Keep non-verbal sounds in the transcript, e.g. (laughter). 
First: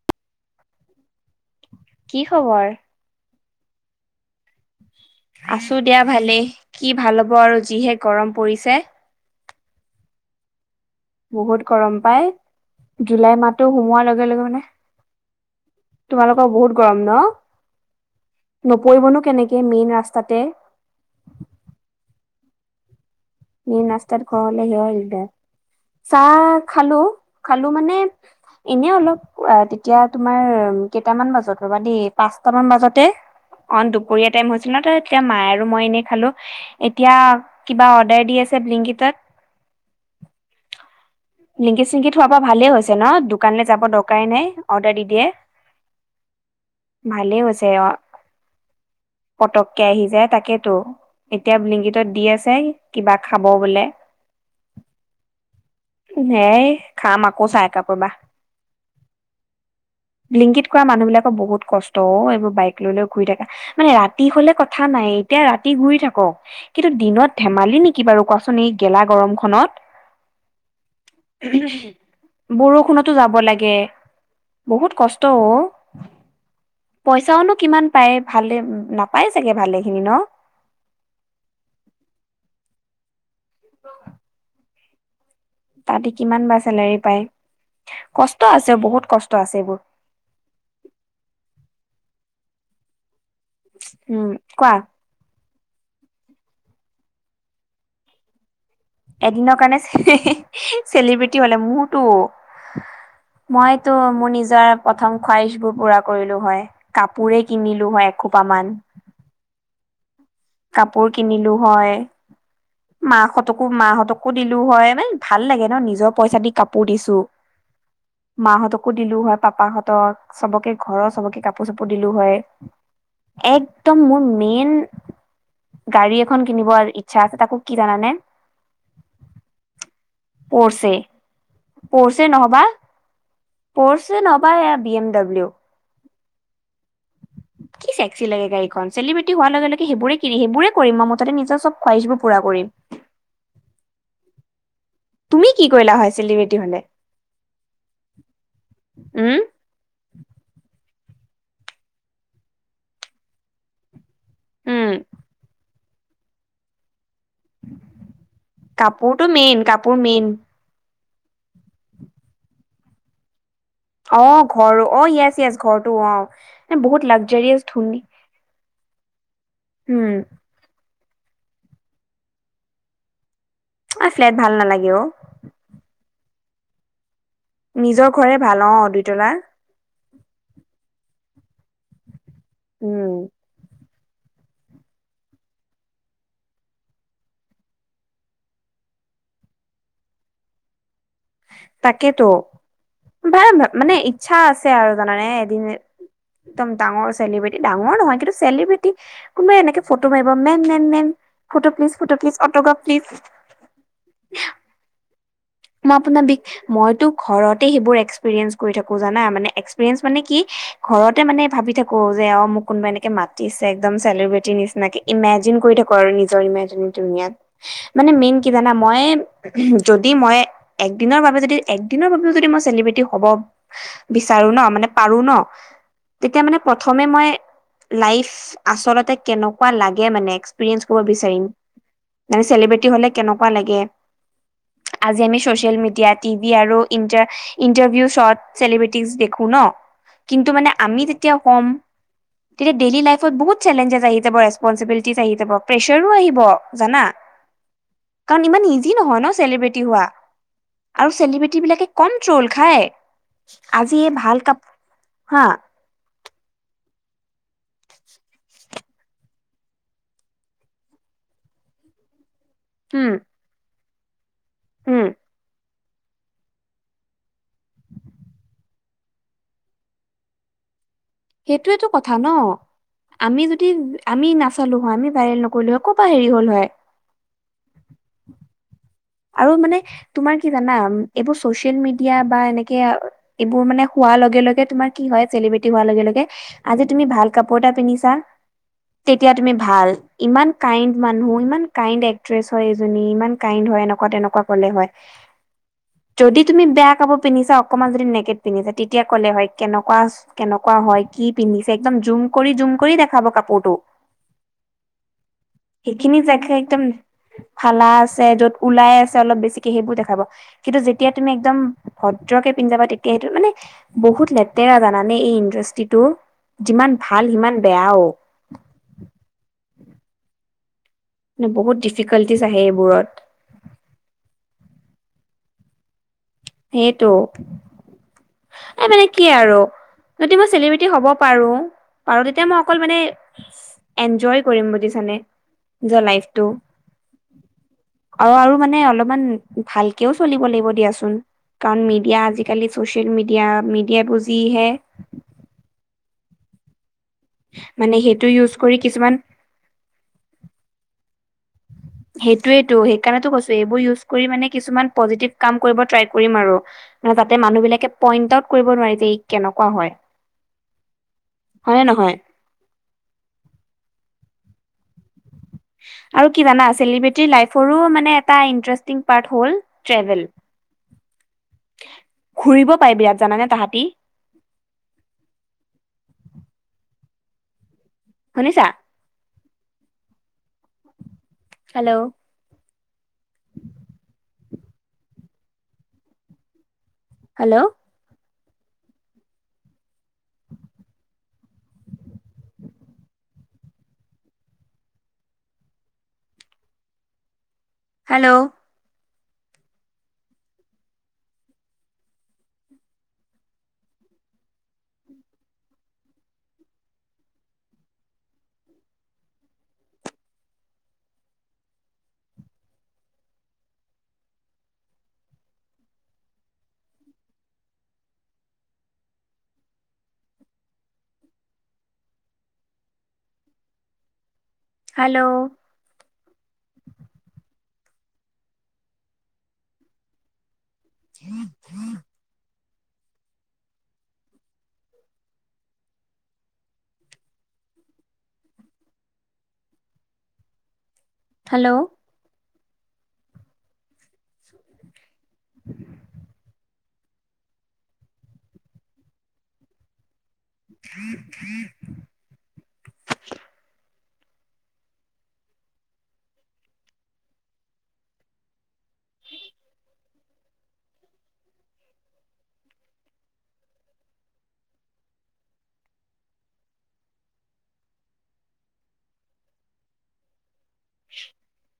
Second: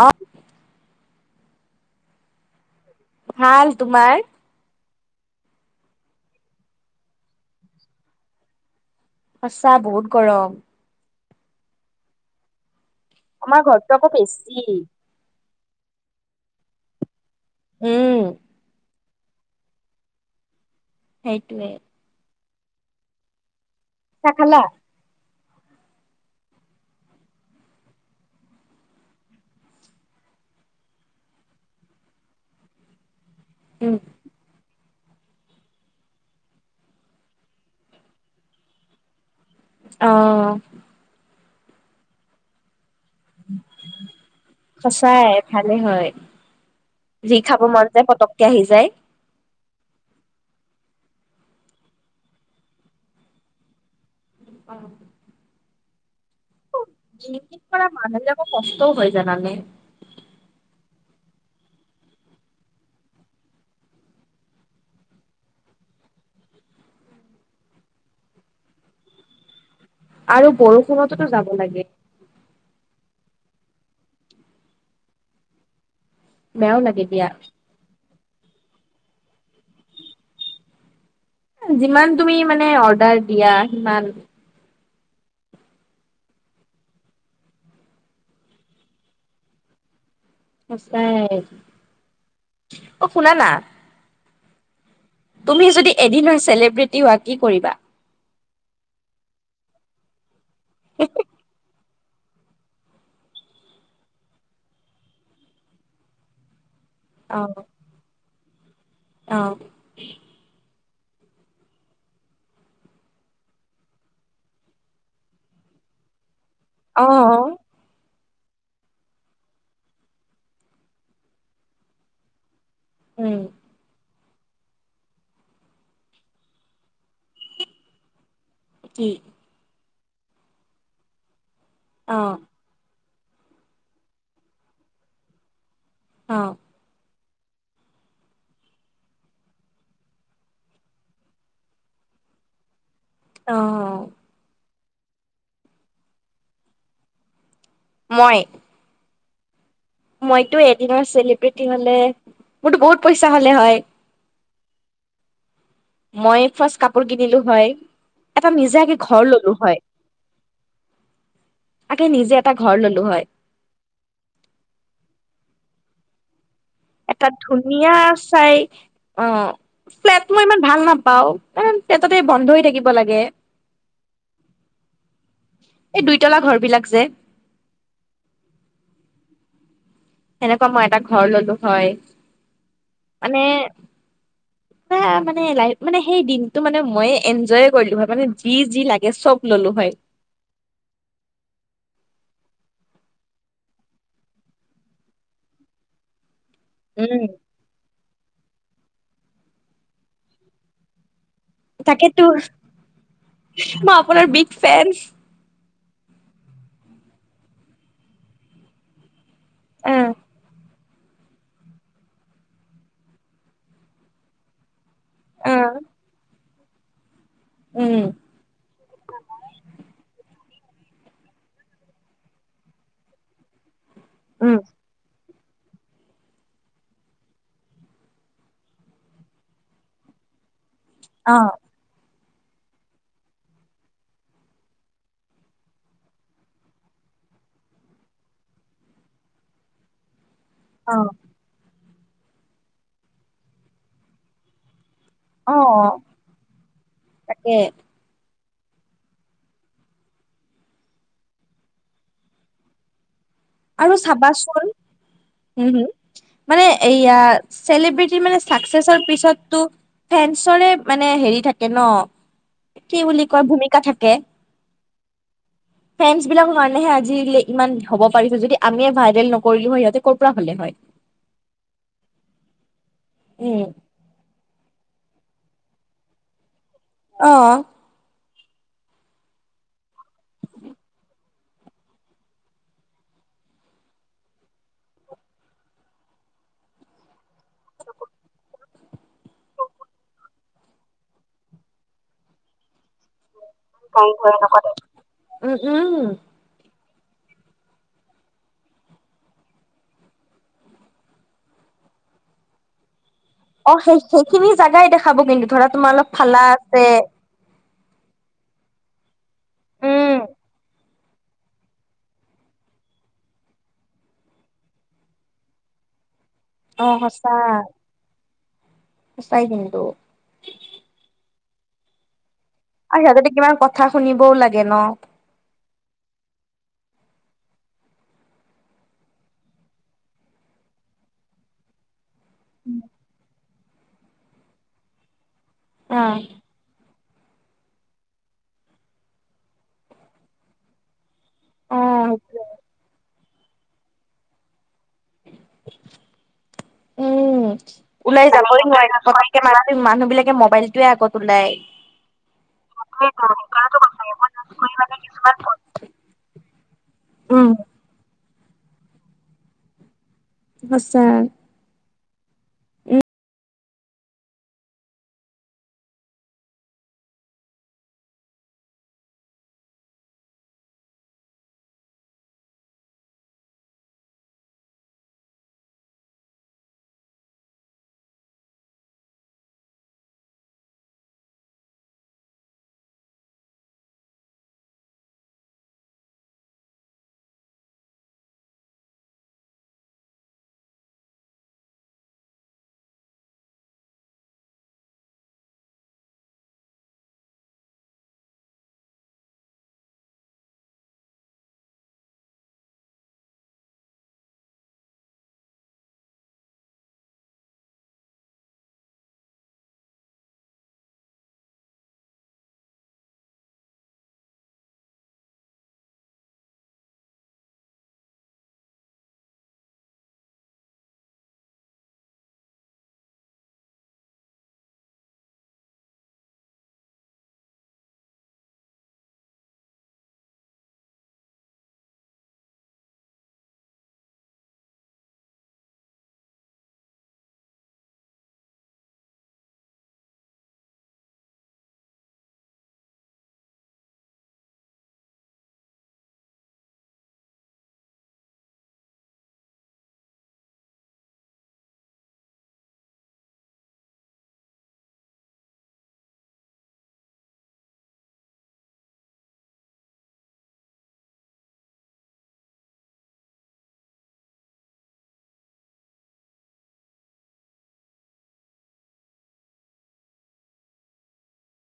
আহ কি খবৰ? ভাল, তোমাৰ? আছো দিয়া ভালেই। কি ভাল হব আৰু যিহে গৰম পৰিছে। সঁচা বহুত গৰম। বহুত গৰম পাই। জুলাই আমাৰ মাহতটো ঘৰতটো সোমোৱাৰ আকৌ লগে লগে বেছি মানে তোমালোকৰ বহুত গৰম ন? উম নপৰিবনো কেনেকে মেইন ৰাস্তাতে। সেইটোৱে। মেইন ৰাস্তাত চাহ ঘৰ খালা? হলে সেইয়াই দিকদাৰ। চাহ খালো খালো মানে এনেই অলপ আ তেতিয়া তোমাৰ কেইটামান বজাত ৰ'বা দেই পাঁচটামান বাজাতে অ উম দুপৰীয়া টাইম হৈছিল ন তই এতিয়া মায় আৰু মই এনেই খালো। এতিয়া কিবা অৰ্ডাৰ দি আছে ব্লিংকিতত। আহ। ব্লিংকিত চিংকিত সোৱাৰ পৰা ভালেই হৈছে। তেৰেনত দোকানলৈ যাব দৰকাৰাই নাই অৰ্ডাৰ দি দিয়ে। সঁচাই ভালে হয় যি ভালেই খাব হৈছে মন অ যায় পতককে আহি যায়। পতককে আহি যায় তাকেতো এতিয়া লিংগিতত দি আছে কিবা খাব বোলে। (unintelligible) হেই খাম আকৌ ডিউটিত চাহ কৰা একাপ ৰবা মানুহ বিলাকৰ কষ্টও হয় জানানে লিংগিত কৰা মানুহবিলাক বহুত কষ্ট অ এইবোৰ বাইক লৈ লৈ ঘুৰি থাকা মানে ৰাতি হলে কথা নাই এতিয়া ৰাতি ঘূৰি থাকক কিন্তু দিনত ধেমালি নেকি বাৰু কোৱাচোন এই গেলা গৰম খনত আৰু বৰষুণততো যাব লাগে। বৰষুণতো যাব লাগে বহুত কষ্ট অও বেয়াও লাগে দিয়া। পাই ভালেই নাপায় চাগে ভালেই খিনি ন যিমান তুমি মানে অৰ্ডাৰ দিয়া সিমান তাতে কিমান বা চেলেৰী পায় কষ্ট আছে বহুত কষ্ট আছে এইবোৰ। সঁচায়েই অ শুনা না উম কোৱা তুমি যদি এদিনৰ চেলিব্ৰিটি হোৱা কি কৰিবা। এদিনৰ কাৰণে চেলিব্ৰিটি হলে মোৰ তো মইতো মোৰ নিজৰ প্ৰথম খোৱাহিচ বোৰ পুৰা কৰিলো হয় অ কাপোৰে কিনিলো হয় এসোপামান অ কাপোৰ কিনিলো হয়। মাহঁতকো মাহঁতকো দিলো হয় মানে ভাল লাগে ন নিজৰ পইচা দি। কাপোৰ অ দিছোঁ। মাহঁতকো দিলো হয় পাপাহঁতক চবকে ঘৰৰ চবকে কাপোৰ চাপোৰ দিলো হয়। উম একদম মোৰ মেইন। গাড়ী এখন কিনিবৰ ইচ্ছা আছে তাকো কি জানানে! কি? পঢ়ছে অ পঢ়ছে নহবা। পঢ়ছে নবাই বি এম ডব্লিউ। অ (inaudible) কি চেক্সি লাগে গাড়ীখন চেলিব্ৰেটি হোৱাৰ লগে লগে সেইবোৰে কিনি সেইবোৰে কৰিম মই মুঠতে নিজৰ চব খুুৱাহিচবোৰ পুৰা কৰিম। অ তুমি কি কৰিলা হয় চেলিব্ৰিটি হলে। মই উম মইতো এদিনৰ চেলিব্ৰেটি হ'লে মোৰতো বহুত পইচা হ'লে হয়। উম মই ফাষ্ট কাপোৰ কিনিলো হয় এটা নিজাগে কাপোৰটো ঘৰ মেইন ললো হয়। কাপোৰ মেইন তাকে নিজে এটা ঘৰ ললো হয়! অ ঘৰ অ য়েচ য়েছ ঘৰটো অ বহুত এটা লাগজাৰিয়াছ ধুনীয়া ধুনী চাই অ উম ফ্লেট মই ইমান ভাল নাপাও ন তেন্তে বন্ধ হৈ থাকিব লাগে। অ ফ্লেট ভাল নালাগে অ পতলাৰ ঘৰ বিলাক যে নিজৰ ঘৰে ভাল অ দুইতলাৰ সেনেকুৱা মই এটা ঘৰ ললো হয় উম মানে (inaudible) মানে মানে সেই দিনটো মানে মই এনজয় কৰিলো হয় মানে যি যি লাগে চব ললো। দুুবাই (unintelligible) (unintelligible) তাকেইতো ভাই মানে ইচ্ছা আছে আৰু জানানে এদিন একদম ডাঙৰ উম চেলিব্ৰেটি ডাঙৰ নহয় কিন্তু চেলিব্ৰেটি। কোনোবা এনেকে ফটো মাৰিব ma'am ma'am ma'am photo please photo তাকেতো প্লিজ অটোগ্ৰাফ মই আপোনাৰ প্লিজ। বিগ ফেন মই আপোনাৰ বি মইতো ঘৰতে সেইবোৰ এক্সপিৰিয়েঞ্চ কৰি থাকো জানা মানে অ এক্সপিৰিয়েঞ্চ মানে কি। ঘৰতে মানে ভাবি থাকো যে অ মোক কোনোবা এনেকে মাতিছে একদম চেলিব্ৰেটিৰ নিচিনাকে ইমেজিন কৰি উম, থাকো আৰু নিজৰ ইমেজিন উম, দুনীয়াত। মানে মেইন কি জানা মই যদি মই একদিনৰ বাবে যদি একদিনৰ বাবেও যদি মই চেলিব্ৰেটি হ'ব বিচাৰো উম, ন মানে পাৰো ন তেতিয়া মানে প্ৰথমে মই লাইফ আচলতে কেনেকুৱা লাগে মানে এক্সপেৰিয়েনচ ক'ব বিচাৰিম অ', মানে চেলিব্ৰেটি হ'লে কেনেকোৱা লাগে আজি আমি চচিয়েল মিডিয়াত টিভি আৰু ইণ্টা ইণ্টাৰভিউ শ্বত চেলিব্ৰেটি দেখো ন কিন্তু মানে আমি অ', তেতিয়া ক'ম তেতিয়া ডেইলি লাইফত বহুত চেলেঞ্জেছ আহি যাব ৰেষ্পঞ্চিবিলিতী আহি যাব অ', প্ৰেছাৰো আহিব জানা তাকে কাৰণ ইমান ইজি নহয় ন চেলিব্ৰেটি হোৱা আৰু চেলিব্ৰেটি বিলাকে কমট্ৰ'ল খায় আৰু আজি এই ভাল কাপ চাবাচোন হা উম হুম মানে এইয়া চেলিব্ৰেটিৰ মানে চাকচেছৰ পিছতটো ফেন্সৰে মানে হেৰি থাকে ন কি উম বুলি কয় ভূমিকা থাকে। উম ফেনচ বিলাকৰ কাৰনে আজি ইমান হ'ব পাৰিছে যদি আমিয়ে ভাইৰেল নকৰিলো হয় সিহঁতে ক'ৰ পৰা হ'লে হয় সেইটোৱেটো কথা ন আমি উম, যদি আমি নাচ চালো হয় আমি ভাইৰেল নকৰিলো হয় কৰ পৰা হেৰি হল হয় অহ হয় (unintelligible) আৰু মানে তোমাৰ কি জানা এইবোৰ চচিয়েল মিডিয়া বা এনেকে এইবোৰ মানে হোৱা লগে লগে তোমাৰ কি হয় চেলিব্ৰেটী হোৱা লগে লগে আজি তুমি ভাল কাপোৰ এটা পিনন্ধিছা তেতিয়া তুমি ভাল ইমান কাইণ্ড মানুহ ইমান কাইণ্ড এক্ট্ৰেছ হয় এজনী ইমান কাইণ্ড। ক তেনেকোৱা কলে হয় উম, উম, যদি তুমি বেয়া কাপোৰ পিন্ধিছা অকনমান যদি নেকেট পিন্ধিছে তেতিয়া ক'লে হয় কেনেকুৱা -কেনেকুৱা হয় কি পিন্ধিছে একদম জুম কৰি জুম কৰি দেখাব। অ কাপোৰটো সেই সেইখিনি জেগাই দেখাব কিন্তু ধৰা তোমাৰ অলপ সেইখিনি ফালা জেগা একদম আছে ফালা আছে যত ওলাই আছে অলপ বেছিকে সেইবোৰ উম, দেখাব কিন্তু যে তেতিয়া তুমি একদম ভদ্ৰকে পিন্ধি যাবা তেতিয়া সেইটো মানে বহুত লেতেৰা জানানে এই ইণ্ডাষ্ট্ৰিটো যিমান অ', ভাল সঁচা সিমান বেয়াও সঁচাই কিন্তু ন বহুত ডিফিক্টকেলত। আৰু সিহঁতে কিমান কথা শুনিবও লাগে ন। সেইটো এই মানে কি আৰু যদি মই চেলিব্ৰেটি হ'ব পাৰো -পাৰো তেতিয়া মই অকল মানে এনজয় কৰিম বুজিছানে অ নিজৰ লাইফটো অ আৰু মানে অলপমান ভালকেও চলিব লাগিব দিয়াচোন কাৰণ মিডিয়া আজিকালি চচিয়েল মিডিয়া -মিডিয়াটো যি হে উম মানে সেইটো ওলাই ইউজ যাবই কৰি নোৱাৰি কিছুমান ক মানুহ বিলাকে মোবাইলটোৱে আগত ওলাই। সেইটোয়েটো সেইকাৰণেটো কৈছো এইবোৰ ইউজ কৰি মানে কিছুমান পজিটিভ কাম কৰিব ট্ৰাই কৰিম আৰু। যাতে উম মানুহবিলাকে পইণ্ট আউট কৰিব নোৱাৰে যে ই কেনেকুৱা হয়। আচ্ছা হয় নে নহয়। উম। আৰু কি জানা চেলিব্ৰেটিৰ লাইফৰো মানে এটা ইণ্টাৰেষ্টিং পাৰ্ট হ'ল ট্ৰেভেল - ঘুৰিব পাৰে বিৰাট জানানে তাহাঁতি (unintelligible) শুনিছা? হেল্ল' হেল্ল' হেল্ল' হেল্ল' হম হম হেল্ল' (unintelligible) উম উম (unintelligible)